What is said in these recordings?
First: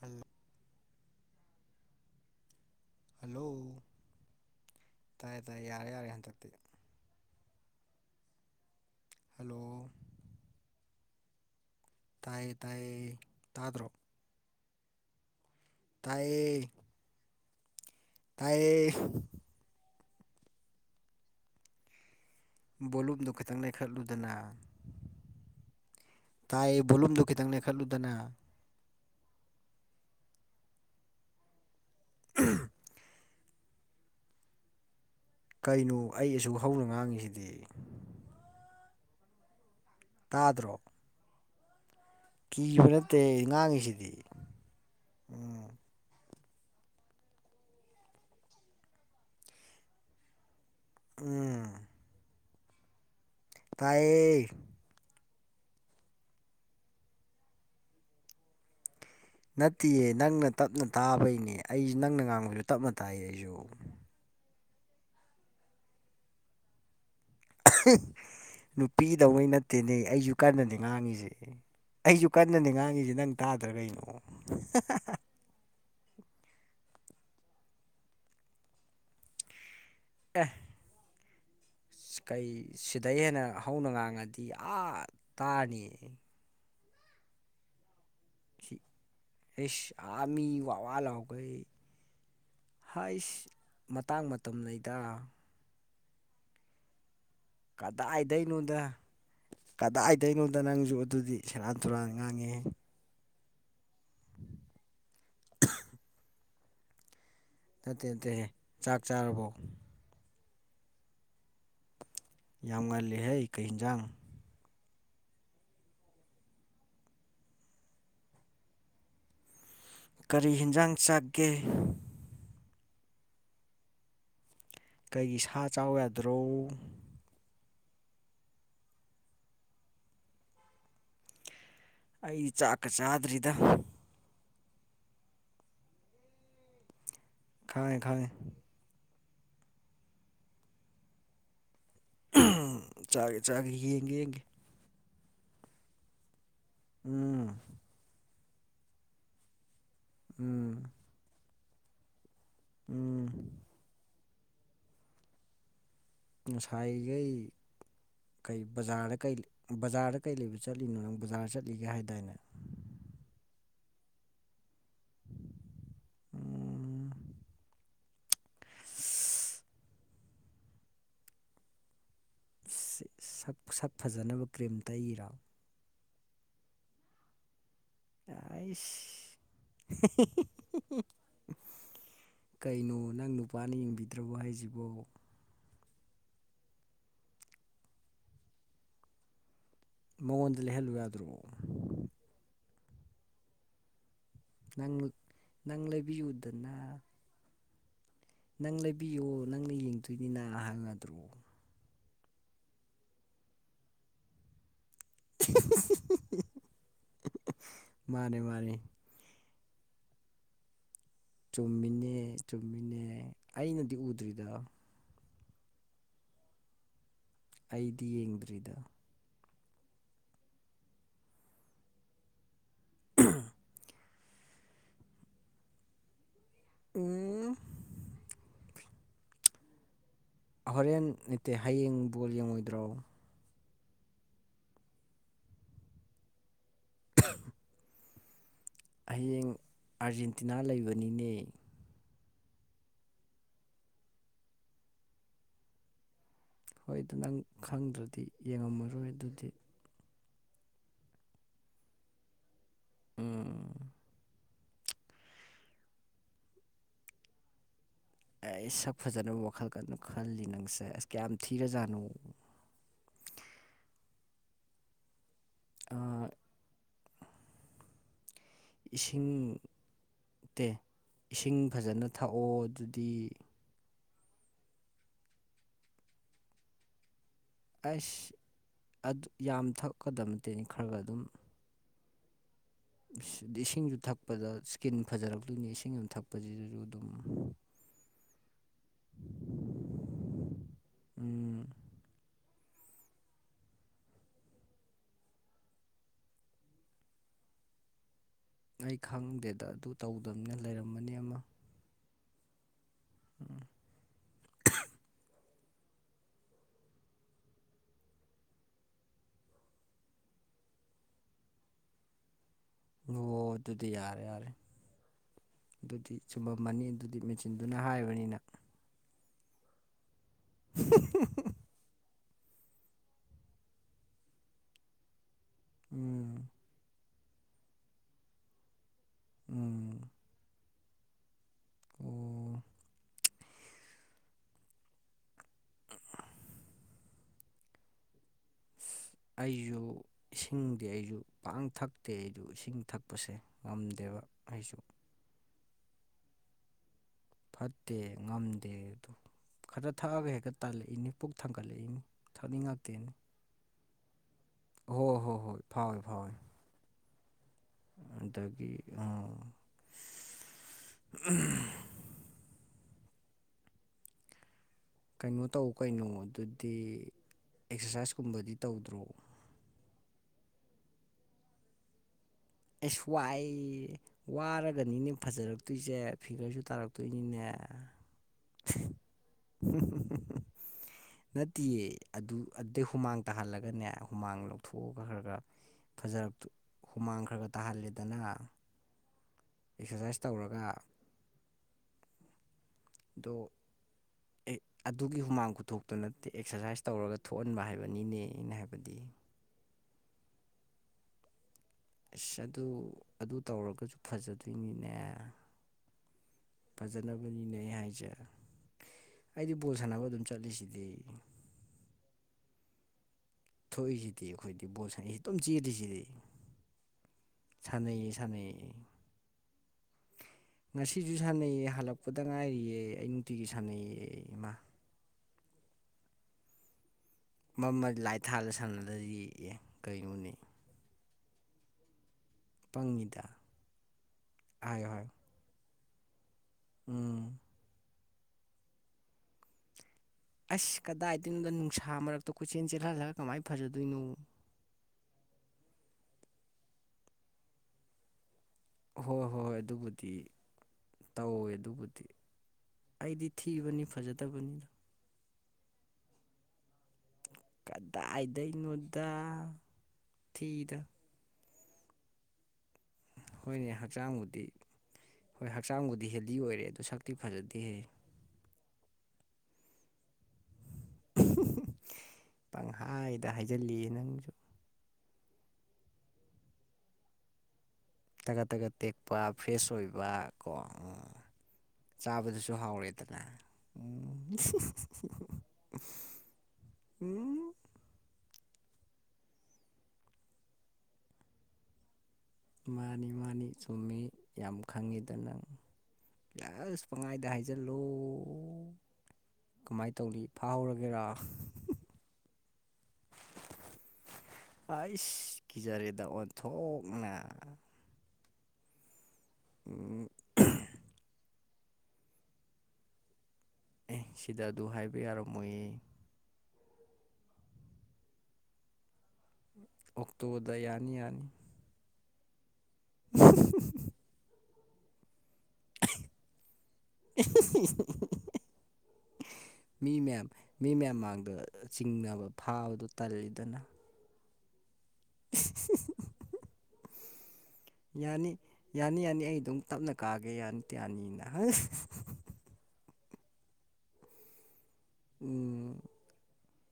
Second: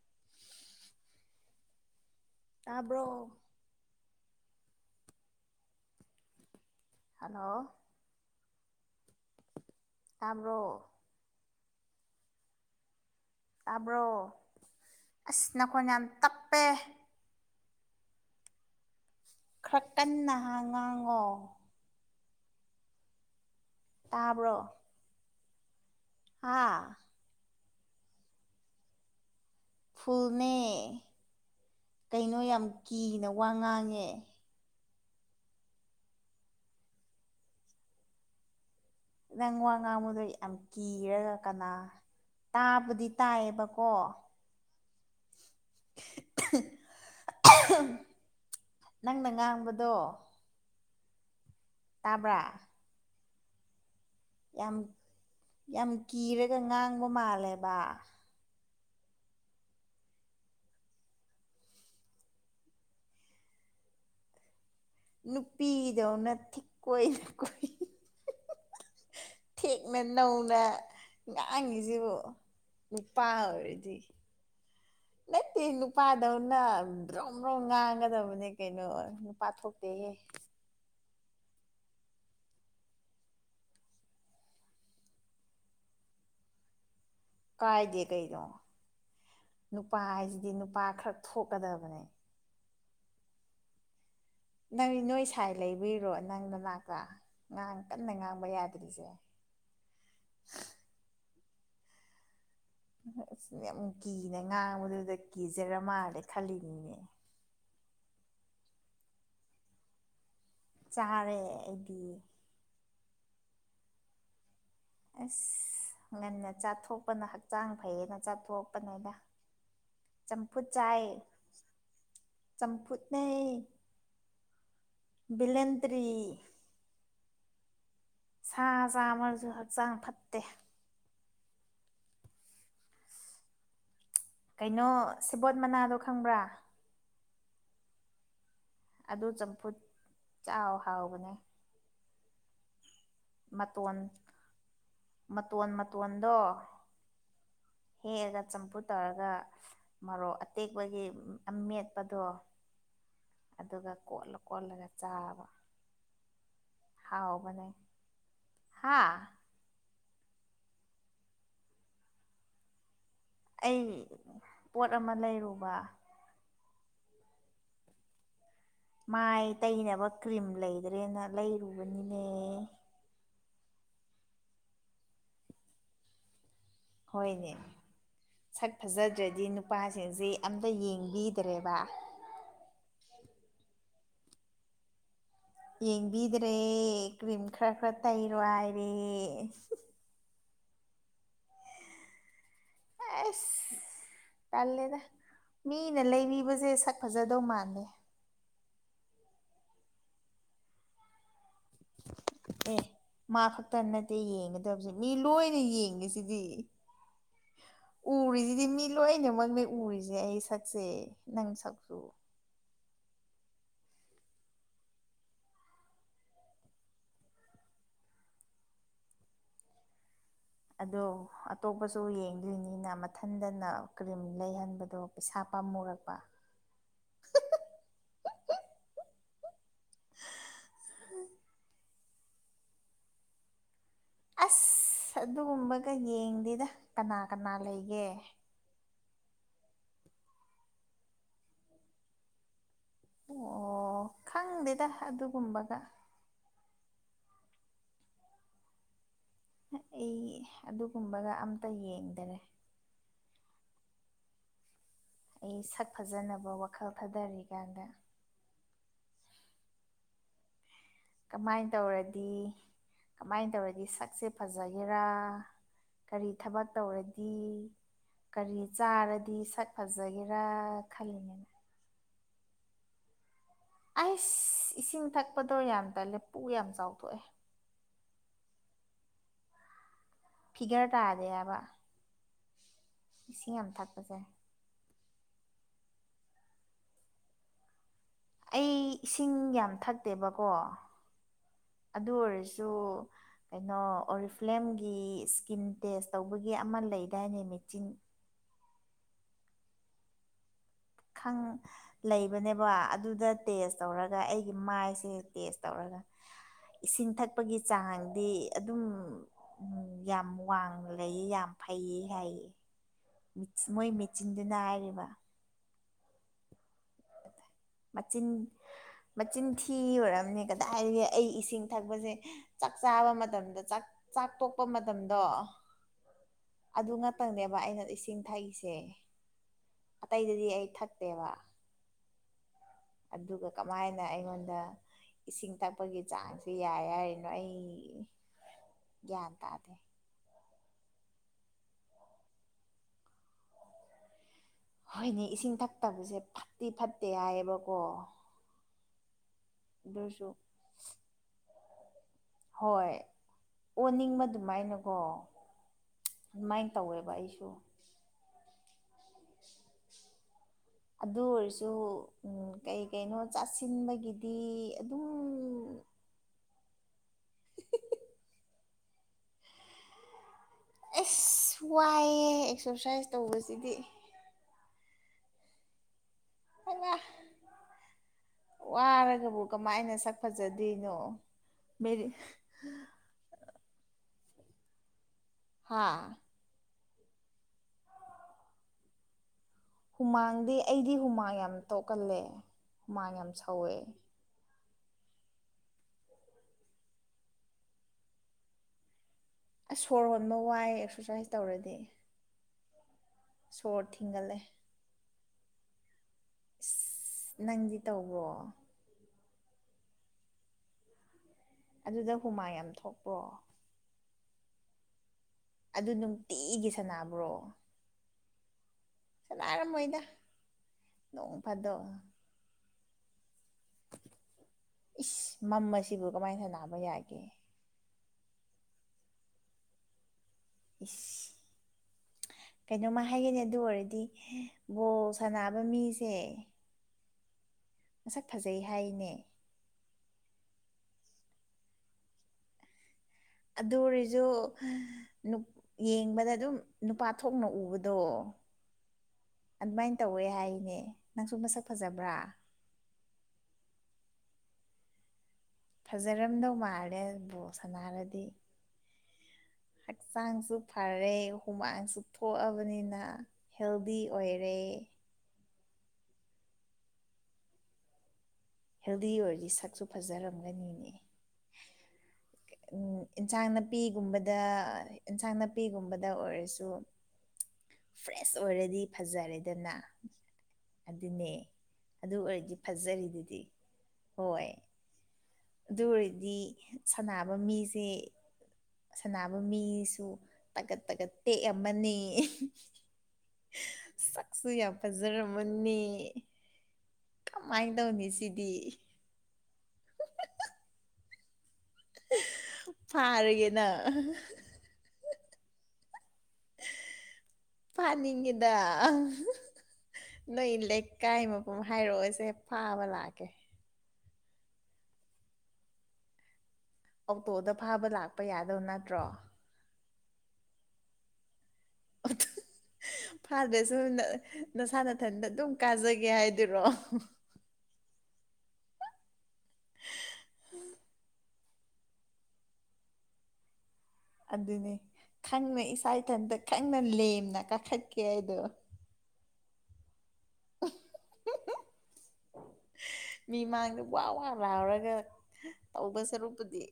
Hello ꯇꯥꯕ꯭ꯔꯣ ꯇꯥꯏ ꯇꯥꯏ ꯌꯥꯔꯦ ꯌꯥꯔꯦ ꯍꯟꯇꯛꯇꯤ ꯍꯂꯣ ꯍꯂꯣ ꯇꯕ꯭ꯔꯣ ꯇꯥꯏ ꯇꯥꯏꯌꯦ ꯇꯥꯗ꯭ꯔꯣ ꯇꯥꯕ꯭ꯔꯣ ꯑꯁ ꯅꯈꯣꯟ ꯌꯥꯝ ꯇꯞꯄꯦ ꯇꯥꯏꯌꯦ ꯇꯥꯏꯌꯦ ꯈꯔ ꯀꯟꯅ ꯍꯥꯡ ꯉꯥꯡꯉꯣ ꯕꯣꯂꯨꯝꯗꯣ ꯈꯤꯇꯪ ꯂꯩꯈꯠꯂꯨꯗꯅ ꯇꯥꯕ꯭ꯔꯣ ꯍꯥ ꯇꯥꯏꯌꯦ ꯕꯣꯂꯨꯝꯗꯣ ꯈꯤꯇꯪ ꯂꯩꯈꯠꯂꯨꯗꯅ ꯐꯨꯜꯅꯦ ꯀꯩꯅꯣ ꯌꯥꯝ ꯀꯤꯅ ꯋꯥ ꯉꯥꯡꯉꯦ꯫ ꯀꯩꯅꯣ ꯑꯩ ꯑꯁꯨ ꯍꯧꯅ ꯉꯥꯡꯉꯤꯁꯤꯗꯤ꯫ ꯅꯪ ꯋꯥ ꯉꯥꯡꯕꯗꯣ ꯌꯥꯝ ꯇꯥꯗ꯭ꯔꯣ ꯀꯤꯔꯒ ꯀꯅꯥ ꯀꯤꯕ ꯇꯥꯕꯨꯗꯤ ꯅꯠꯇꯦ ꯇꯥꯏꯌꯦꯕꯀꯣ ꯉꯥꯡꯉꯤꯁꯤꯗꯤ ꯎꯝ ꯅꯪꯅ ꯉꯥꯡꯕꯗꯣ꯫ ꯎꯝ꯫ ꯇꯥꯕ꯭ꯔꯥ꯫ ꯇꯥꯏꯌꯦ꯫ ꯌꯥꯝ ꯌꯥꯝ ꯀꯤꯔꯒ ꯉꯥꯡꯕ ꯃꯥꯜꯂꯦꯕ꯫ ꯅꯠꯇꯦꯌꯦ ꯅꯪꯅ ꯇꯞꯅ ꯇꯥꯕꯩꯅꯦ ꯑꯩꯁꯨ ꯅꯪꯅ ꯉꯥꯡꯕꯁꯨ ꯇꯞꯅ ꯇꯥꯏꯌꯦ ꯑꯩꯁꯨ꯫ ꯅꯨꯄꯤꯗꯧꯅ ꯊꯤ ꯀꯣꯏꯅ ꯀꯣꯏ ꯅꯨꯞ ꯄꯤꯗꯧꯉꯩ ꯅꯠꯇꯦꯅꯦ ꯊꯦꯛꯅ ꯑꯩꯁꯨ ꯅꯧꯅ ꯀꯟꯅꯗꯤ ꯉꯥꯡꯉꯁꯦ ꯉꯥꯡꯉꯤꯁꯤꯕꯨ ꯑꯩꯁꯨ ꯀꯟꯅꯗꯤ ꯉꯥꯡꯉꯁꯤ ꯅꯨꯄꯥ ꯅꯪ ꯇꯥꯗ꯭ꯔ ꯑꯣꯏꯔꯗꯤ ꯀꯩꯅꯣ꯫ [unintelligible] ꯅꯠꯇꯦ ꯅꯨꯄꯥꯗꯧꯅ ꯗ꯭ꯔꯣꯝꯗꯔꯣꯝ ꯉꯥꯡꯒꯗꯕꯅꯦ ꯀꯩꯅꯣ꯫ ꯅꯨꯄꯥ ꯊꯣꯛꯇꯦꯍꯦ ꯑꯦ ꯀꯩ ꯁꯤꯗꯩ ꯍꯦꯟꯅ ꯍꯧꯅ ꯉꯥꯡꯉꯗꯤ ꯑꯥ ꯇꯥꯔꯅꯤ ꯀꯥꯏꯗꯦ ꯀꯩꯩꯅꯣ꯫ ꯍꯁ ꯑꯃꯤ ꯅꯨꯄꯥ ꯋꯥꯋꯥ ꯈꯔ ꯂꯑꯣꯒꯩ ꯊꯣꯛꯀꯗꯕꯅꯦ ꯍꯥꯏꯁ꯫ ꯃꯇꯥꯡ ꯃꯇꯝ ꯅꯪ ꯂꯩꯗ ꯅꯣꯏ ꯁꯥꯏ ꯂꯩꯕꯩꯔꯣ ꯅꯪ ꯅꯅꯛꯇ ꯉꯥꯡ ꯀꯟꯅ ꯉꯥꯡꯕ ꯀꯗꯥꯏꯗꯩꯅꯣꯗ ꯌꯥꯗ꯭ꯔꯤꯁꯦ꯫ ꯀꯗꯥꯏꯗꯩꯅꯣꯗ ꯅꯪꯁꯨ ꯑꯗꯨꯗꯤ ꯁꯦꯔꯥꯟ ꯊꯨꯔꯥꯟ ꯉꯥꯡꯉꯤꯍꯦ꯫ ꯑꯁ ꯌꯥꯝ ꯀꯤꯅ ꯉꯥꯡꯕꯗꯨꯗ ꯀꯤꯖꯔ ꯃꯥꯜꯂꯦ ꯈꯜꯂꯤꯅꯤꯅꯦ꯫ ꯅꯠꯇꯦ ꯅꯠꯇꯦꯍꯦ ꯆꯥꯛ ꯆꯥꯔꯕꯣ꯫ ꯆꯥꯔꯦ ꯑꯩꯗꯤ ꯌꯥꯝ ꯉꯜꯂꯤꯍꯩ ꯀꯩ ꯌꯦꯟꯖꯥꯡ ꯑꯁ ꯉꯟꯅ ꯆꯥꯊꯣꯛꯄꯅ ꯍꯛꯆꯥꯡ ꯐꯩꯌꯦꯅ ꯆꯥꯊꯣꯛꯄꯅꯤꯅ꯫ ꯀꯔꯤ ꯆꯝꯄꯨ ꯍꯤꯟꯖꯥꯡ ꯆꯥꯏ ꯆꯥꯒꯦ ꯆꯝꯄꯨꯅꯦ꯫ ꯀꯩꯒꯤ ꯁꯥ ꯆꯥꯎ ꯌꯥꯗ꯭ꯔꯣ꯫ ꯁꯥ ꯆꯥꯕꯁꯨ ꯍꯛꯆꯥꯡ ꯐꯠꯇꯦ꯫ ꯑꯩ ꯆꯥꯛꯀ ꯆꯥꯗ꯭ꯔꯤꯗ꯫ ꯀꯩꯅꯣ ꯁꯦꯕꯣꯠ ꯃꯅꯥꯗꯣ ꯈꯪꯕ꯭ꯔꯥ꯫ ꯈꯪꯉꯦ ꯈꯪꯉꯦ꯫ ꯑꯗꯨ ꯆꯝꯐꯨꯠ ꯆꯥꯎ ꯍꯥꯎꯕꯅꯦ꯫ ꯎꯝ ꯃꯇꯣꯟ ꯃꯇꯣꯟ ꯃꯇꯣꯟꯗꯣ꯫ ꯎꯝ꯫ ꯍꯦꯛꯑꯒ ꯆꯝꯐꯨꯠ ꯇꯧꯔꯒ ꯎꯝ ꯃꯔꯣꯛ ꯎꯝ ꯑꯇꯦꯛꯄꯒꯤ ꯑꯃꯦꯠꯄꯗꯣ꯫ ꯎꯝ꯫ ꯑꯗꯨꯒ ꯀꯣꯠꯂ ꯀꯣꯠꯂꯒ ꯆꯥꯕ꯫ ꯉꯁꯥꯏꯈꯩ ꯍꯥꯎꯕꯅꯦ ꯀꯩ ꯍꯥ ꯕꯖꯥꯔꯗ ꯀꯩ__ ꯕꯖꯥꯔꯗ ꯀꯩ ꯂꯩꯕ ꯆꯠꯂꯤꯅꯣ ꯅꯪ ꯕꯖꯥꯔ ꯆꯠꯂꯤꯒ ꯍꯥꯏꯗꯥꯏꯅꯦ꯫ ꯑꯩ ꯄꯣꯠ ꯑꯃ ꯂꯩꯔꯨꯕ꯫ ꯎꯝ ꯃꯥꯏ ꯇꯩꯅꯕ ꯀ꯭ꯔꯤꯝ ꯂꯩꯗ꯭ꯔꯦꯅ ꯂꯩꯔꯨꯕꯅꯤꯅꯦ ꯁ ꯁꯛ ꯁꯛ ꯐꯖꯥꯅꯕ ꯀ꯭ꯔꯤꯝ ꯇꯩꯔꯤꯔꯣ ꯍꯣꯏꯅꯦ ꯁꯛ ꯑꯩꯁ ꯐꯖꯥꯗ꯭ꯔꯗꯤ ꯅꯨꯄꯥꯁꯤꯡꯁꯤ ꯑꯝꯇ ꯌꯦꯡꯕꯤꯗ꯭ꯔꯦꯕ ꯀꯩꯅꯣ ꯅꯪ ꯅꯨꯄꯥꯅ ꯌꯦꯡꯕꯤꯗ꯭ꯔꯕꯣ ꯍꯥꯏꯁꯤꯕꯣ ꯌꯦꯡꯕꯤꯗ꯭ꯔꯦ ꯀ꯭ꯔꯤꯝ ꯈꯔ ꯈꯔ ꯇꯩꯔꯣꯏ ꯍꯥꯏꯔꯦ ꯃꯉꯣꯟꯗ ꯂꯩꯍꯜꯂꯨ ꯌꯥꯗ꯭ꯔꯣ ꯑꯁ ꯅꯪ ꯇꯜꯂꯦꯗ ꯅꯪ ꯃꯤꯅ ꯂꯩꯕꯤꯕꯁꯦ ꯂꯩꯕꯤꯌꯨꯗꯅ ꯁꯛ ꯐꯥꯖꯗꯧ ꯃꯥꯥꯟꯗꯦ ꯅꯪ ꯂꯩꯕꯤꯌꯣ ꯅꯪꯅ ꯌꯦꯡꯗꯣꯏꯅꯤꯅ ꯍꯪꯉꯣ ꯌꯥꯗ꯭ꯔꯣ ꯑꯦ ꯃꯥ ꯈꯛꯇ ꯅꯠ ꯇꯦ ꯌꯦꯡꯒꯗꯕꯁꯦ ꯃꯤ ꯂꯣꯏꯅ ꯌꯦꯡꯉꯤꯁꯤꯗꯤ ꯃꯥꯅꯦ ꯎꯔꯤꯁꯤꯗꯤ ꯃꯥꯅꯦ ꯃꯤ ꯂꯣꯏꯅꯃꯛꯅ ꯎꯔꯤꯁꯦ ꯑꯩ ꯁꯛꯁꯦ ꯅꯪ ꯁꯛꯁꯨ ꯆꯨꯝꯃꯦꯅꯦ ꯆꯨꯝꯃꯦꯅꯦ ꯑꯩꯅꯗꯤ ꯎꯗ꯭ꯔꯤꯗ ꯑꯩꯗꯤ ꯌꯦꯡꯗ꯭ꯔꯤꯗ ꯑꯗꯣ ꯑꯇꯣꯞꯄꯁꯨ ꯌꯦꯡꯗꯣꯏꯅꯤꯅ ꯃꯥꯊꯟꯇꯅ ꯀ꯭ꯔꯤꯝ ꯂꯩꯍꯟꯕꯗꯣ ꯄꯩꯁꯥ ꯄꯥꯝꯃꯨꯔꯛꯄ ꯎꯝ ꯍꯣꯔꯦꯟ ꯅꯠꯇꯦ ꯍꯌꯦꯡ ꯕꯣꯜ ꯌꯦꯡꯉꯣꯏꯗ꯭ꯔꯣ ꯑꯁ ꯑꯗꯨꯒꯨꯝꯕꯒ ꯌꯦꯡꯗꯦꯗ ꯀꯅꯥ ꯀꯅꯥ ꯂꯩꯒꯦ ꯍꯌꯦꯡ ꯑꯥꯔꯖꯦꯟꯇꯤꯅꯥ ꯂꯩꯕꯅꯤꯅꯦ ꯑꯣ ꯈꯪꯗꯦꯗ ꯑꯗꯨꯒꯨꯝꯕꯒ ꯍꯣꯏꯗ ꯅꯪ ꯈꯪꯗ꯭ꯔꯗꯤ ꯌꯦꯡꯉꯝꯃꯔꯣꯏ ꯑꯗꯨꯗꯤ ꯑꯩ ꯑꯗꯨꯒꯨꯝꯕꯒ ꯑꯝꯇ ꯌꯦꯡꯗꯔꯦ ꯎꯝ ꯑꯩ ꯁꯛ ꯐꯖꯥꯅꯕ ꯋꯥꯈꯜ ꯐꯥꯗꯔꯤꯀꯥꯟꯗ ꯑꯩꯁ ꯁꯛ ꯐꯖꯅꯕ ꯋꯥꯈꯜ ꯀꯟꯅ ꯈꯜꯂꯤ ꯅꯪꯁꯦ ꯑꯁ ꯀꯌꯥꯝ ꯀꯃꯥꯏꯟ ꯊꯤꯔꯖꯥꯠꯅꯣ ꯇꯧꯔꯗꯤ ꯀꯃꯥꯏꯟ ꯇꯧꯔꯗꯤ ꯁꯛꯁꯦ ꯐꯖꯒꯦꯔꯥ ꯑꯥ, ꯀꯔꯤ ꯊꯕꯛ ꯇꯧꯔꯗꯤ ꯀꯔꯤ ꯆꯥꯔꯗꯤ ꯏꯁꯤꯡ ꯁꯠ ꯐꯖꯒꯦꯔꯥ ꯈꯜꯂꯤꯅꯦ ꯐꯥꯖꯅ ꯊꯛꯑꯣ ꯑꯗꯨꯗꯤ ꯑꯩꯁ ꯏꯁꯤꯡ ꯊꯛꯄꯗꯣ ꯌꯥꯝ ꯇꯜꯂꯦ ꯄꯨꯛ ꯌꯥꯝ ꯆꯥꯎꯊꯣꯛꯑꯦ ꯑꯩꯁ ꯑꯗꯨ ꯌꯥꯝ ꯊꯛꯀꯗꯝꯃꯤ ꯐꯤꯒꯔ ꯇꯥꯗꯦ ꯍꯥꯏꯕ ꯏꯁꯤꯡ ꯌꯥꯝ ꯗꯤꯁꯤꯡꯁꯨ ꯊꯛꯄꯁꯦ ꯊꯛꯄꯗ ꯏꯁꯀꯤꯟ ꯐꯖꯔꯛꯇꯣꯏꯅꯤ ꯏꯁꯤꯡ ꯌꯥꯝ ꯊꯛꯄꯁꯤꯗꯁꯨ ꯑꯗꯨꯝ ꯑꯩ ꯏꯁꯤꯡ ꯌꯥꯝ ꯊꯛꯇꯦꯕꯀꯣ ꯎꯝ, ꯑꯗꯨ ꯑꯣꯏꯔꯁꯨ ꯀꯩꯅꯣ ꯑꯣꯔꯤꯐ꯭ꯂꯦꯝꯒꯤ ꯏꯁꯀꯤꯟ ꯇꯦꯁ ꯇꯧꯕꯒꯤ ꯑꯃ ꯂꯩꯗꯥꯏꯅꯦ ꯃꯦꯆꯤꯟ ꯑꯩ ꯈꯪꯗꯦꯗ ꯑꯗꯨ ꯇꯧꯗꯝꯅ ꯂꯩꯔꯝꯃꯅꯤ ꯑꯃ ꯈꯪ ꯂꯩꯕꯅꯦꯕ ꯑꯗꯨꯗ ꯇꯦꯁ ꯇꯧꯔꯒ ꯑꯩꯒꯤ ꯃꯥꯏꯁꯦ ꯇꯦꯁ ꯇꯧꯔꯒ ꯏꯁꯤꯡ ꯊꯛꯄꯒꯤ ꯆꯥꯡꯗꯤ ꯑꯗꯨꯝ ꯌꯥꯝ ꯋꯥꯡꯅ ꯂꯩꯌꯦ ꯌꯥꯝ ꯐꯩꯌꯦ ꯍꯥꯏꯌꯦ ꯑꯣ ꯃꯤꯠꯁ ꯃꯣꯏ ꯑꯗꯨꯗꯤ ꯌꯥꯔꯦ ꯃꯦꯆꯤꯟꯗꯨ ꯌꯥꯔꯦ ꯍꯥꯏꯔꯤꯕ ꯑꯗꯨꯗꯤ ꯆꯨꯝꯃꯝꯃꯅꯤ ꯑꯗꯨꯗꯤ ꯃꯦ ꯃꯆꯤꯟ ꯃꯆꯤꯟ ꯊꯤ ꯑꯣꯏꯔꯝꯅꯤ ꯀꯗꯥꯏꯗꯒꯤ ꯑꯩ ꯏꯁꯤꯡ ꯊꯛꯄꯁꯦ ꯆꯥꯛ ꯆꯥꯕ ꯃꯇꯝꯗ ꯆꯥꯛ ꯆꯥꯛ ꯇꯣꯛꯄ ꯃꯇꯝꯗꯣ ꯎꯝ ꯑꯗꯨ ꯉꯛ ꯄꯪꯗꯦꯕ ꯑꯩꯅ ꯏꯁꯤꯡ ꯊꯛꯏꯁꯦ ꯎꯝ ꯑꯩꯗꯗꯤ ꯑꯩ ꯊꯛꯇꯦꯕ ꯎꯝ ꯑꯗꯨꯒ ꯀꯃꯥꯏꯅ ꯑꯩꯉꯣꯟꯗ ꯏꯁꯤꯡ ꯊꯛꯄꯒꯤ ꯆꯥꯡꯁꯤ ꯌꯥꯏ ꯍꯥꯏꯔꯤꯅꯣ ꯑꯩ ꯒ꯭ꯌꯥꯟ ꯇꯥꯗꯦ ꯑꯩꯁꯨ ꯏꯁꯤꯡꯗꯤ ꯑꯩꯁꯨ ꯄꯥꯡ ꯊꯛꯇꯦ ꯑꯩꯁꯨ ꯏꯁꯤꯡ ꯊꯛꯄꯁꯦ ꯉꯝꯗꯦꯕ ꯑꯩꯁꯨ ꯍꯣꯏꯅꯦ ꯏꯁꯤꯡ ꯊꯛꯇꯕꯁꯦ ꯐꯠꯇꯤ ꯐꯠꯇꯦ ꯍꯥꯏꯌꯦ ꯐꯠꯇꯦ ꯉꯝꯗꯦ ꯑꯗꯨ ꯈꯔ ꯑꯗꯨꯁꯨ ꯊꯛꯑꯒ ꯍꯦꯛꯇ ꯇꯜꯂꯛꯏꯅꯦ ꯄꯨꯛ ꯊꯪꯒꯠꯂꯛꯏꯅꯦ ꯍꯣꯏ ꯑꯣꯅꯤꯡꯕ ꯗꯨꯃꯥꯏꯅꯀꯣ ꯍꯣꯏ ꯍꯣꯏ ꯍꯣꯏ ꯐꯥꯎꯋꯦ ꯐꯥꯎꯋꯦ ꯗꯨꯃꯥꯏ ꯇꯧꯋꯦꯕ ꯑꯩꯁꯨ ꯑꯗꯒꯤ ꯑꯥ ꯑꯗꯨ ꯑꯣꯏꯔꯁꯨ ꯎꯝ ꯀꯩ ꯀꯩꯅꯣ ꯆꯥꯁꯤꯟꯕꯒꯤꯗꯤ ꯑꯗꯨꯝ ꯀꯩꯅꯣ ꯇꯧ ꯀꯩꯅꯣ ꯑꯗꯨꯗꯤ ꯑꯦꯛꯁꯔꯁꯥꯏꯁꯀꯨꯝꯕꯗꯤ ꯇꯧꯗ꯭ꯔꯣ ꯑꯁ ꯋꯥꯏꯌꯦ ꯑꯦꯁ ꯑꯦꯛꯁꯔꯁꯥꯏꯁ ꯇꯧꯕꯁꯤꯗꯤ ꯋꯥꯏ ꯋꯥꯔꯒꯅꯤꯅꯦ ꯐꯖꯔꯛꯇꯣꯏꯁꯦ ꯐꯤꯒꯔꯁꯨ ꯍꯩꯃꯥ ꯇꯥꯔꯛꯇꯣꯏꯅꯤꯅꯦ ꯋꯥꯔꯒꯕꯨ ꯀꯃꯥꯏꯅ ꯁꯛ ꯐꯖꯗꯣꯏꯅꯣ ꯃꯦꯔꯤ ꯅꯇꯦ ꯍꯨꯃꯥꯡ ꯇꯥꯍꯜꯂꯒꯅꯦ ꯍꯨꯃꯥꯡ ꯂꯧꯊꯣꯛꯑꯣ ꯈꯔ ꯈꯔ ꯍꯥ ꯐꯖꯔꯛ ꯍꯨꯃꯥꯡ ꯈꯔ ꯈꯔ ꯇꯥꯍꯜꯂꯦꯗꯅ ꯑꯦꯛꯁꯔꯁꯥꯏꯁ ꯍꯨꯃꯥꯡꯗꯤ ꯇꯧꯔꯒ ꯑꯩꯗꯤ ꯍꯨꯃꯥꯡ ꯌꯥꯝ ꯇꯣꯛꯀꯜꯂꯦ ꯍꯨꯃꯥꯡ ꯌꯥꯝ ꯁꯧꯋꯦ ꯑꯦ ꯑꯗꯨꯒꯤ ꯍꯨꯃꯥꯡ ꯈꯨꯊꯣꯛꯇꯣ ꯅꯠꯇꯦ ꯑꯦꯛꯁꯔꯁꯥꯏꯁ ꯇꯧꯔꯒ ꯊꯣꯛꯍꯟꯕ ꯍꯥꯏꯕꯅꯤꯅꯦ ꯑꯩꯅ ꯍꯥꯏꯕꯗꯤ ꯑꯁ ꯁꯣꯔ ꯍꯣꯟꯕ ꯋꯥꯏꯌꯦ ꯑꯦꯛꯁꯔꯁꯥꯏꯁ ꯇꯧꯔꯗꯤ ꯑꯁ ꯑꯗꯨ ꯑꯗꯨ ꯁꯣꯔ ꯇꯧꯔꯒꯁꯨ ꯊꯤꯡꯒꯠꯂꯦ ꯐꯖꯗꯣꯏꯅꯤꯅꯦ ꯑꯁ ꯐꯖꯅꯕꯅꯤꯅꯦ ꯑꯩ ꯅꯪꯗꯤ ꯍꯥꯏꯁꯦ ꯇꯧꯕ꯭ꯔꯣ ꯑꯩꯗꯤ ꯕꯣꯜ ꯁꯥꯟꯅꯕ ꯑꯗꯨꯝ ꯆꯠꯂꯤꯁꯤꯗꯤ ꯑꯗꯨꯗ ꯍꯨꯃꯥꯡ ꯌꯥꯝ ꯊꯣꯛꯄ꯭ꯔꯣ ꯊꯣꯛꯏꯖꯤꯗꯤ ꯑꯩꯈꯣꯏꯗꯤ ꯕꯣꯜ ꯁꯥꯅꯩ ꯑꯗꯨꯝ ꯑꯗꯨ ꯆꯦꯜꯂꯤꯁꯤꯗꯤ ꯅꯨꯡꯇꯤꯒꯤ ꯁꯥꯟꯅꯕ꯭ꯔꯣ ꯁꯥꯟꯅꯩꯌꯦ ꯁꯥꯟꯅꯩꯌꯦ ꯁꯥꯟꯅꯔꯝꯃꯣꯏꯗ ꯉꯁꯤꯁꯨ ꯅꯣꯡ ꯁꯥꯟꯅꯩꯌꯦ ꯐꯥꯗꯣꯛ ꯍꯜꯂꯛꯄꯗ ꯂꯛꯇ ꯉꯥꯏꯔꯤꯌꯦ ꯑꯩ ꯅꯨꯡꯇꯤꯒꯤ ꯁꯥꯟꯅꯩꯌꯦ ꯏꯃꯥ ꯏꯁ ꯃꯝꯃꯁꯤꯕꯨ ꯀꯃꯥꯏꯅ ꯁꯅꯥꯕ ꯌꯥꯒꯦ ꯃꯝꯃ ꯂꯥꯏꯠ ꯊꯥꯜꯂ ꯁꯥꯟꯅꯗꯗꯤ ꯑꯦ ꯀꯩꯅꯣꯅꯦ ꯏꯁ ꯀꯩꯅꯣꯝꯃ ꯄꯪꯉꯤꯗ ꯍꯥꯏꯒꯅꯦ ꯑꯗꯨ ꯑꯣꯏꯔꯗꯤ ꯍꯥꯏꯌꯨ ꯕꯣꯜ ꯍꯥꯏꯌꯨ ꯁꯥꯟꯅꯕ ꯃꯤꯁꯦ ꯎꯝ ꯃꯁꯛ ꯐꯖꯩ ꯍꯥꯏꯅꯦ ꯑꯁ ꯀꯗꯥꯏꯗꯩꯅꯣꯗ ꯅꯨꯡꯁꯥ ꯃꯔꯛꯇ ꯀꯣꯏꯆꯦꯟ ꯆꯦꯜꯍꯜꯂ ꯑꯗꯨꯑꯣꯏꯔꯖꯨ ꯅꯨꯞ ꯌꯦꯡꯕꯗ ꯑꯗꯨꯝ ꯅꯨꯄꯥ ꯊꯣꯛꯅ ꯎꯕꯗꯣ ꯍꯣꯏ ꯍꯣꯏ ꯑꯗꯨꯃꯥꯏꯟ ꯇꯧꯋꯦ ꯑꯗꯨꯕꯨꯗꯤ ꯍꯥꯏꯅꯦ ꯅꯪꯁꯨ ꯇꯧꯋꯦ ꯃꯁꯛ ꯑꯗꯨꯕꯨꯗꯤ ꯐꯖꯕ꯭ꯔꯥ ꯑꯩꯗꯤ ꯊꯤꯕꯅꯤ ꯐꯖꯗꯕꯅꯤ ꯐꯖꯔꯝꯗꯧ ꯃꯥꯜꯂꯦ [unintelligible] ꯀꯗꯥꯏꯗꯩꯅꯣꯗ ꯍꯛꯆꯥꯡꯁꯨ ꯊꯤꯗ ꯐꯔꯦ ꯍꯨꯃꯥꯡꯁꯨ ꯊꯣꯛꯑꯕꯅꯤꯅ ꯍꯣꯏꯅꯦ ꯍꯦꯜꯗꯤ ꯍꯛꯆꯥꯡꯕꯨꯗꯤ ꯑꯣꯏꯔꯦ ꯍꯣꯏ ꯍꯛꯆꯥꯡꯕꯨꯗꯤ ꯍꯦꯜꯗꯤ ꯑꯣꯏꯔꯦ ꯑꯗꯣ ꯁꯛꯇꯤ ꯐꯖꯗꯦ ꯍꯦ ꯍꯦꯜꯗꯤ ꯑꯣꯏꯔꯤ ꯁꯛꯁꯨ ꯐꯖꯔꯝꯒꯅꯤꯅꯦ [unintelligible] ꯄꯪꯍꯥꯏꯗ ꯏꯟꯁꯥꯡ ꯍꯥꯏꯖꯤꯜꯂꯤ ꯅꯪꯁꯨ ꯅꯥꯄꯤꯒꯨꯝꯕꯗ ꯏꯟꯁꯥꯡ ꯅꯥꯄꯤꯒꯨꯝꯕꯗ ꯑꯣꯏꯔꯁꯨ ꯐ꯭ꯔꯦꯁ ꯇꯒꯠ ꯇꯒꯠ ꯑꯣꯏꯔꯗꯤ ꯇꯦꯛꯄ ꯐꯖꯔꯦꯗꯅ ꯐ꯭ꯔꯦꯁ ꯑꯣꯏꯕ ꯀꯣ ꯎꯝ ꯑꯗꯨꯅꯦ ꯑꯗꯨ ꯆꯥꯕꯗꯁꯨ ꯑꯣꯏꯔꯗꯤ ꯍꯥꯎꯔꯦꯗꯅ ꯐꯖꯔꯤꯗꯨꯗꯤ ꯎꯝ ꯍꯣꯏ ꯑꯗꯨ ꯑꯣꯏꯔꯗꯤ ꯁꯥꯟꯅꯕ ꯃꯤ ꯎꯝ ꯃꯤꯁꯦ ꯁꯥꯟꯅꯕ ꯃꯤꯁꯨ ꯇꯒꯠ ꯇꯒꯠ ꯇꯦꯛ ꯑꯝꯃꯅꯤ ꯃꯥꯅꯤ ꯃꯥꯅꯤ ꯆꯨꯝꯃꯤ ꯌꯥꯝ ꯈꯪꯉꯤꯗ ꯅꯪ [unintelligible] ꯄꯪꯍꯥꯏꯗ ꯀꯃꯥꯏꯅ ꯍꯥꯏꯖꯜꯂꯣ ꯇꯧꯅꯤ ꯁꯤꯗꯤ ꯀꯃꯥꯏ ꯇꯧꯅꯤ ꯐꯥꯍꯧꯔꯒꯦꯔꯣ ꯐꯥꯔꯒꯦ ꯅꯪ ꯑꯩꯁ ꯀꯤꯖꯔꯦꯗ ꯑꯣꯟꯊꯣꯛꯅ ꯐꯥꯅꯤꯡꯉꯤꯗ ꯎꯝ ꯅꯣꯏ ꯂꯩꯀꯥꯏ ꯍꯥꯏꯔꯛꯑꯣꯁꯦ ꯐꯥꯕ ꯂꯥꯛꯀꯦ ꯑꯦ ꯁꯤꯗ ꯑꯗꯨ ꯍꯥꯏꯕ ꯌꯥꯔꯝꯃꯣꯏꯌꯦ ꯑꯣꯇꯣꯗ ꯐꯥꯕ ꯂꯥꯛꯄ ꯌꯥꯗꯧ ꯅꯠꯇ꯭ꯔꯣ ꯑꯣꯛꯇꯣꯗ ꯌꯥꯅꯤ ꯌꯥꯅꯤ ꯐꯥꯗ꯭ꯔꯁꯨ ꯅꯁꯥ ꯅꯊꯟꯗ ꯑꯗꯨꯝ ꯀꯥꯖꯒꯦ ꯍꯥꯏꯗꯣꯏꯔꯣ ꯃꯤ ꯃꯌꯥꯝ ꯃꯤ ꯃꯌꯥꯝ ꯃꯥꯡꯗ ꯆꯤꯡꯅꯕ ꯐꯥꯕꯗꯨ ꯇꯜꯂꯤꯗꯅ ꯑꯗꯨꯅꯦ ꯈꯪꯅ ꯏꯁꯥ ꯏꯊꯟꯇ ꯈꯪꯅ ꯂꯦꯝꯅ ꯀꯥꯈꯠ ꯌꯥꯅꯤ ꯌꯥꯅꯤ ꯌꯥꯅꯤ ꯑꯩ ꯑꯗꯨꯝ ꯇꯞꯅ ꯀꯥꯒꯦ ꯌꯥꯅꯤꯗ ꯌꯥꯅꯤꯗ [unintelligible] ꯃꯤ ꯃꯃꯥꯡꯗ ꯋꯥ ꯋꯥ ꯂꯥꯎꯔꯒ ꯎꯝ ꯇꯧꯕ ꯁꯔꯨꯛꯄꯨꯗꯤ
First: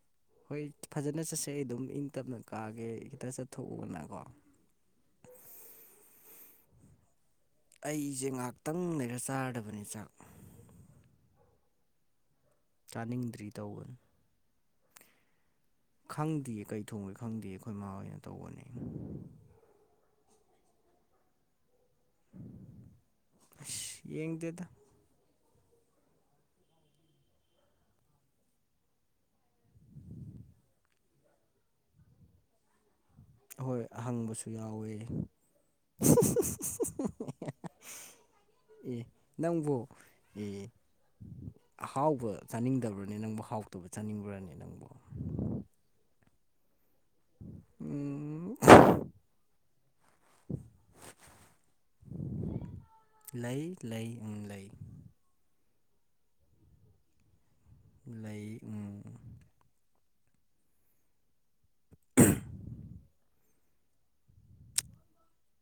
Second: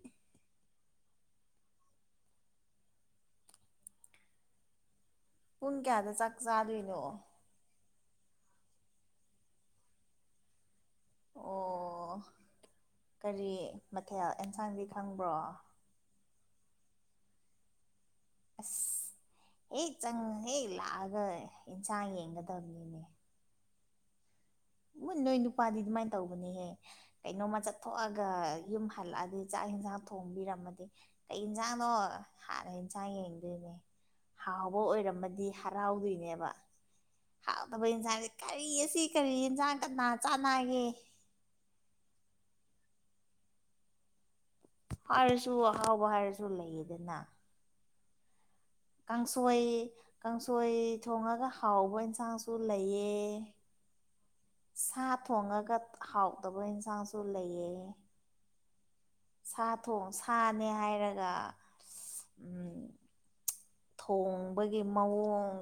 ꯍꯣꯏ ꯐꯖꯅ ꯆꯠꯁꯦ ꯑꯩ ꯑꯗꯨꯝ ꯏꯪ ꯇꯞꯅ ꯀꯥꯒꯦ ꯈꯤꯇ ꯆꯠꯊꯣꯛꯎꯅꯀꯣ ꯄꯨꯡ ꯀꯌꯥꯗ ꯆꯥꯛ ꯆꯥꯗꯣꯏꯅꯣ ꯑꯩꯁꯦ ꯉꯍꯥꯛꯇꯪ ꯂꯩꯔ ꯆꯥꯔꯗꯕꯅꯦ ꯆꯥꯛ ꯑꯣ ꯆꯥꯅꯤꯡꯗ꯭ꯔꯤ ꯀꯔꯤ ꯇꯧꯕꯅꯤ ꯃꯊꯦꯜ ꯑꯦꯟꯁꯥꯡꯗꯤ ꯈꯪꯕ꯭ꯔꯣ ꯈꯪꯗꯦ ꯀꯩ ꯊꯣꯡꯒꯦ ꯈꯪꯗꯦ ꯑꯩꯈꯣꯏ ꯃꯥꯥ ꯍꯣꯏꯅ ꯇꯧꯕꯅꯤ ꯑꯁ ꯍꯦꯛ ꯆꯪ ꯍꯦꯛ ꯂꯥꯛꯑꯒ ꯏꯟꯁꯥꯡ ꯌꯦꯡꯒꯗꯕꯅꯤꯅꯦ ꯏꯁ ꯌꯦꯡꯗꯦꯗ ꯎꯝ ꯅꯣꯏ ꯅꯨꯄꯥꯗꯤ ꯑꯗꯨꯃꯥꯏꯅ ꯇꯧꯕꯅꯤꯍꯦ ꯀꯩꯅꯣꯝꯃ ꯆꯠꯊꯣꯛꯑꯒ ꯌꯨꯝ ꯍꯜꯂꯛꯑꯗꯤ ꯆꯥꯛ ꯏꯟꯖꯥꯡ ꯊꯣꯡꯕꯤꯔꯝꯃꯗꯤ ꯀꯩ ꯏꯟꯖꯥꯡꯅꯣ ꯍꯥꯟꯅ ꯏꯟꯖꯥꯡ ꯌꯦꯡ ꯌꯦꯡꯗꯣꯏꯅꯦ ꯍꯣꯏ ꯍꯪꯕꯁꯨ ꯍꯥꯎꯕ ꯌꯥꯎꯋꯦ ꯑꯣꯏꯔꯝꯃꯗꯤ ꯍꯔꯥꯎꯗꯣꯏꯅꯦꯕ ꯍꯥꯎꯇꯕ ꯏꯟꯁꯥꯡ ꯀꯔꯤ ꯑꯁꯤ ꯑꯦ ꯀꯔꯤ ꯏꯟꯁꯥꯡ ꯅꯪꯕꯨ ꯀꯅꯥ ꯑꯦ ꯆꯥꯟꯅꯒꯦ ꯑꯍꯥꯎꯕ ꯆꯥꯅꯤꯡꯗꯕ꯭ꯔꯅꯦ ꯅꯪꯕꯨ ꯍꯥꯎꯇꯕ ꯆꯥꯅꯤꯡꯕ꯭ꯔꯅꯦ ꯅꯪꯕꯨ ꯍꯥꯏꯔꯁꯨ ꯑꯍꯥꯎꯕ ꯍꯥꯏꯔꯁꯨ ꯂꯩꯌꯦꯗꯅ ꯎꯝ ꯀꯥꯡꯁꯣꯏ ꯀꯥꯡꯁꯣꯏ ꯊꯣꯡꯉꯒ ꯍꯥꯎꯕ ꯏꯟꯁꯥꯡꯁꯨ ꯂꯩꯌꯦ ꯂꯩ ꯂꯩ ꯎꯝ ꯂꯩ ꯁꯥ ꯊꯣꯡꯉꯒ ꯍꯥꯎꯇꯕ ꯏꯟꯁꯥꯡꯁꯨ ꯂꯩꯌꯦ ꯂꯩ ꯎꯝ ꯁꯥ ꯊꯣꯡ ꯁꯥꯅꯦ ꯍꯥꯏꯔꯒ ꯎꯝ ꯊꯣꯡꯕꯒꯤ ꯃꯑꯣꯡ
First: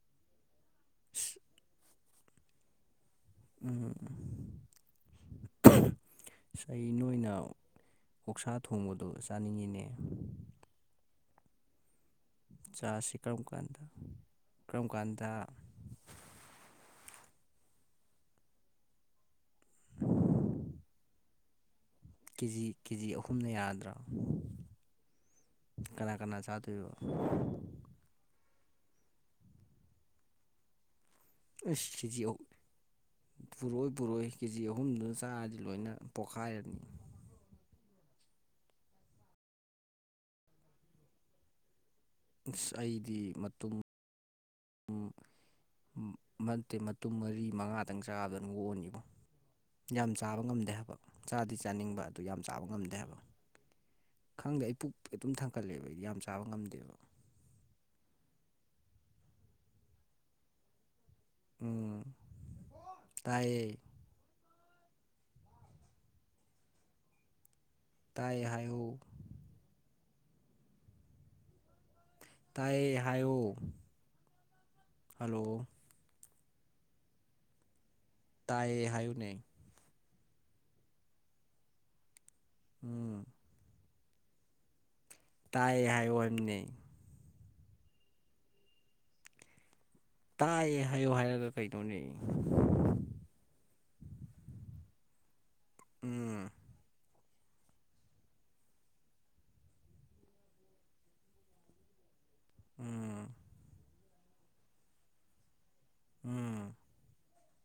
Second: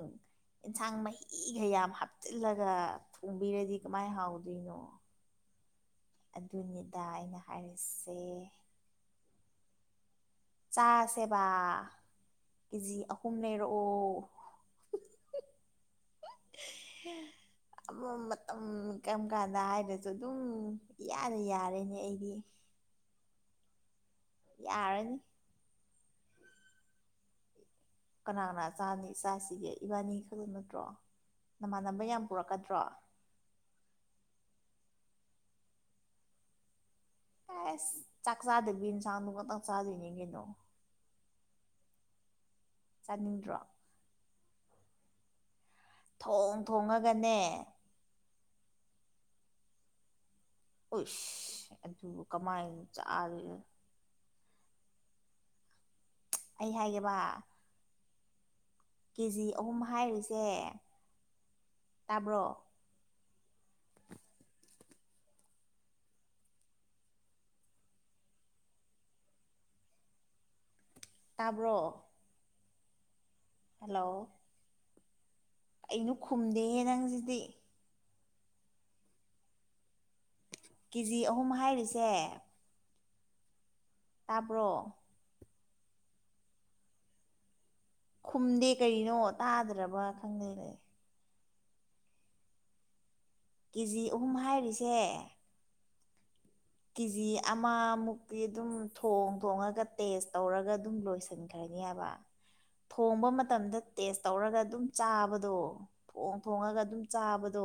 ꯏꯟꯁꯥꯡ ꯑꯁ, ꯃꯍꯤꯒ ꯌꯥꯝ ꯍꯥꯞꯆꯤꯜꯂꯒ ꯊꯣꯡꯕꯤꯔꯗꯤ ꯎꯝ ꯀꯃꯥꯏꯅ ꯍꯥꯎꯗꯣꯏꯅꯣ ꯑꯁ ꯑꯩ ꯑꯗꯨꯅꯤꯗ ꯅꯣꯏꯅ ꯑꯩꯅ ꯍꯥꯏꯔꯤꯁꯦ ꯑꯣꯛꯁꯥ ꯊꯣꯡꯕꯗꯣ ꯆꯥꯅꯤꯡꯉꯤꯅꯦ ꯆꯥꯁꯦꯕ ꯀꯦꯖꯤ ꯆꯥꯁꯤ ꯑꯍꯨꯝ ꯀꯔꯝ ꯀꯥꯟꯗ ꯂꯩꯔꯛꯑꯣ ꯀꯔꯝ ꯀꯥꯟꯗ ꯑꯃ ꯃꯇꯝ ꯀꯔꯝ ꯀꯥꯟꯗ ꯍꯥꯏꯗ꯭ꯔꯁꯨ ꯑꯗꯨꯝ ꯏꯌꯥꯗ ꯌꯥꯔꯦꯅꯦ ꯑꯩꯗꯤ ꯌ‌ꯦꯟ ꯀꯦꯖꯤ ꯑꯍꯨꯝꯅ ꯌꯥꯔꯗ꯭ꯔ‌‌ꯣ ꯌꯥꯔꯅꯤ ꯀꯅꯥ ꯀꯅꯥ ꯆꯥꯗꯣꯏꯕ ꯀꯅꯥ ꯀꯅꯥ ꯆꯥꯅꯤ ꯆꯥꯁꯤꯒꯦ ꯏꯕꯥꯅꯤ ꯈꯛꯇ ꯅꯠꯇ꯭ꯔꯣ ꯑꯩꯁ ꯅꯃꯥꯟꯅꯕ ꯁꯤꯖꯤ ꯌꯥꯝ ꯑꯣ ꯄꯨꯔꯛꯀꯗ꯭ꯔꯣ ꯄꯨꯔꯛꯑꯣꯏ ꯄꯨꯔꯛꯑꯧꯏ ꯀꯦꯖꯤ ꯑꯍꯨꯝꯗꯨ ꯆꯥꯔꯗꯤ ꯂꯣꯏꯅ ꯄꯣꯛꯈꯥꯏꯔꯅꯤ ꯑꯦꯁ ꯆꯥꯛ ꯆꯥꯗꯕꯤ ꯏꯟꯁꯥꯡꯗꯨ ꯈꯛꯇꯪ ꯆꯥꯗꯣꯏꯅꯤ ꯀꯩꯅꯣ ꯑꯁ ꯑꯩꯗꯤ ꯆꯥꯅꯤꯡꯗ꯭ꯔꯣ ꯃꯇꯨꯝ ꯊꯣꯡ ꯅꯠꯇꯦ ꯃꯇꯨꯝ ꯊꯣꯡꯉꯒꯅꯦ ꯃꯔꯤ ꯃꯉꯥ ꯈꯤꯛꯇꯪ ꯆꯥꯕꯗ ꯑꯗꯨꯝ ꯑꯣꯛꯑꯅꯤꯕꯨ ꯌꯥꯝ ꯆꯥꯕ ꯉꯝꯗꯦ ꯍꯥꯏꯕ ꯎꯁ ꯆꯥꯗꯤ ꯆꯥꯅꯤꯡꯕ ꯑꯗꯨ ꯌꯥꯝ ꯆꯥꯕ ꯀꯃꯥꯏꯅ ꯉꯝꯗꯦ ꯍꯥꯏꯕ ꯆꯥꯗꯣꯏꯅꯣ ꯈꯪꯗꯦ ꯑꯩ ꯄꯨꯛ ꯑꯗꯨꯝ ꯊꯟꯀꯠꯂꯦꯕ ꯑꯩꯗꯤ ꯌꯥꯝ ꯆꯥ ꯑꯩ ꯍꯥꯏꯒꯦꯕ ꯀꯦ ꯖꯤ ꯑꯍꯨꯝ ꯍꯥꯏꯔꯤꯁꯦ ꯇꯥꯕ꯭ꯔꯣ ꯇꯥꯌ‌ꯦ ꯇꯥꯏ ꯍꯥꯏꯌ‌ꯣ ꯇꯥꯕ꯭ꯔꯣ ꯇꯥꯏꯌꯦ ꯍꯥꯏꯌ‌ꯣ ꯍꯜꯂꯣ ꯍꯜꯂꯣ ꯀꯩꯅ‌ꯣ ꯈꯨꯝꯗꯦꯍꯦ ꯅꯪꯁꯤꯗꯤ ꯇꯥꯏꯌꯦ ꯍꯥꯏꯌꯨꯅꯦ ꯀꯦꯖꯤ ꯑꯍꯨꯝ ꯍꯥꯏꯔꯤꯁꯦ ꯎꯝ ꯇꯥꯕ꯭ꯔꯣ ꯇꯥꯏ ꯍꯥꯏꯌ‌ꯣ ꯍꯥꯏꯕꯅꯤꯅ‌ꯦ ꯈꯨꯝꯗꯦ ꯀꯩꯅꯣ ꯀꯔꯤꯅ‌ꯣ ꯇꯥꯗ꯭ꯔꯕ ꯈꯪꯗꯦ ꯇꯥꯏꯌꯦ ꯍꯥꯏꯌꯣ ꯍꯥꯏꯔꯒ ꯀꯩꯅ‌ꯣꯅ‌ꯦ ꯀꯦ ꯖꯤ ꯑꯍꯨꯝ ꯍꯥꯏꯔꯤꯁꯦ ꯎꯝ ꯀꯤ ꯖꯤ ꯑꯃꯃꯨꯛꯇꯤ ꯑꯗꯨꯝ ꯊꯣꯡ ꯊꯣꯡꯉꯒ ꯇꯦꯁ ꯇꯧꯔꯒ ꯑꯗꯨꯝ ꯂꯣꯏꯁꯤꯟꯈ꯭ꯔꯅꯤ ꯍꯥꯏꯕ ꯎꯝ ꯊꯣꯡꯕ ꯃꯇꯝꯗ ꯇꯦꯁ ꯇꯧꯔꯒ ꯑꯗꯨꯝ ꯆꯥꯕꯗꯣ ꯊꯣꯡ ꯎꯝ ꯊꯣꯡꯉꯒ ꯑꯗꯨꯝ ꯆꯥꯕꯗꯣ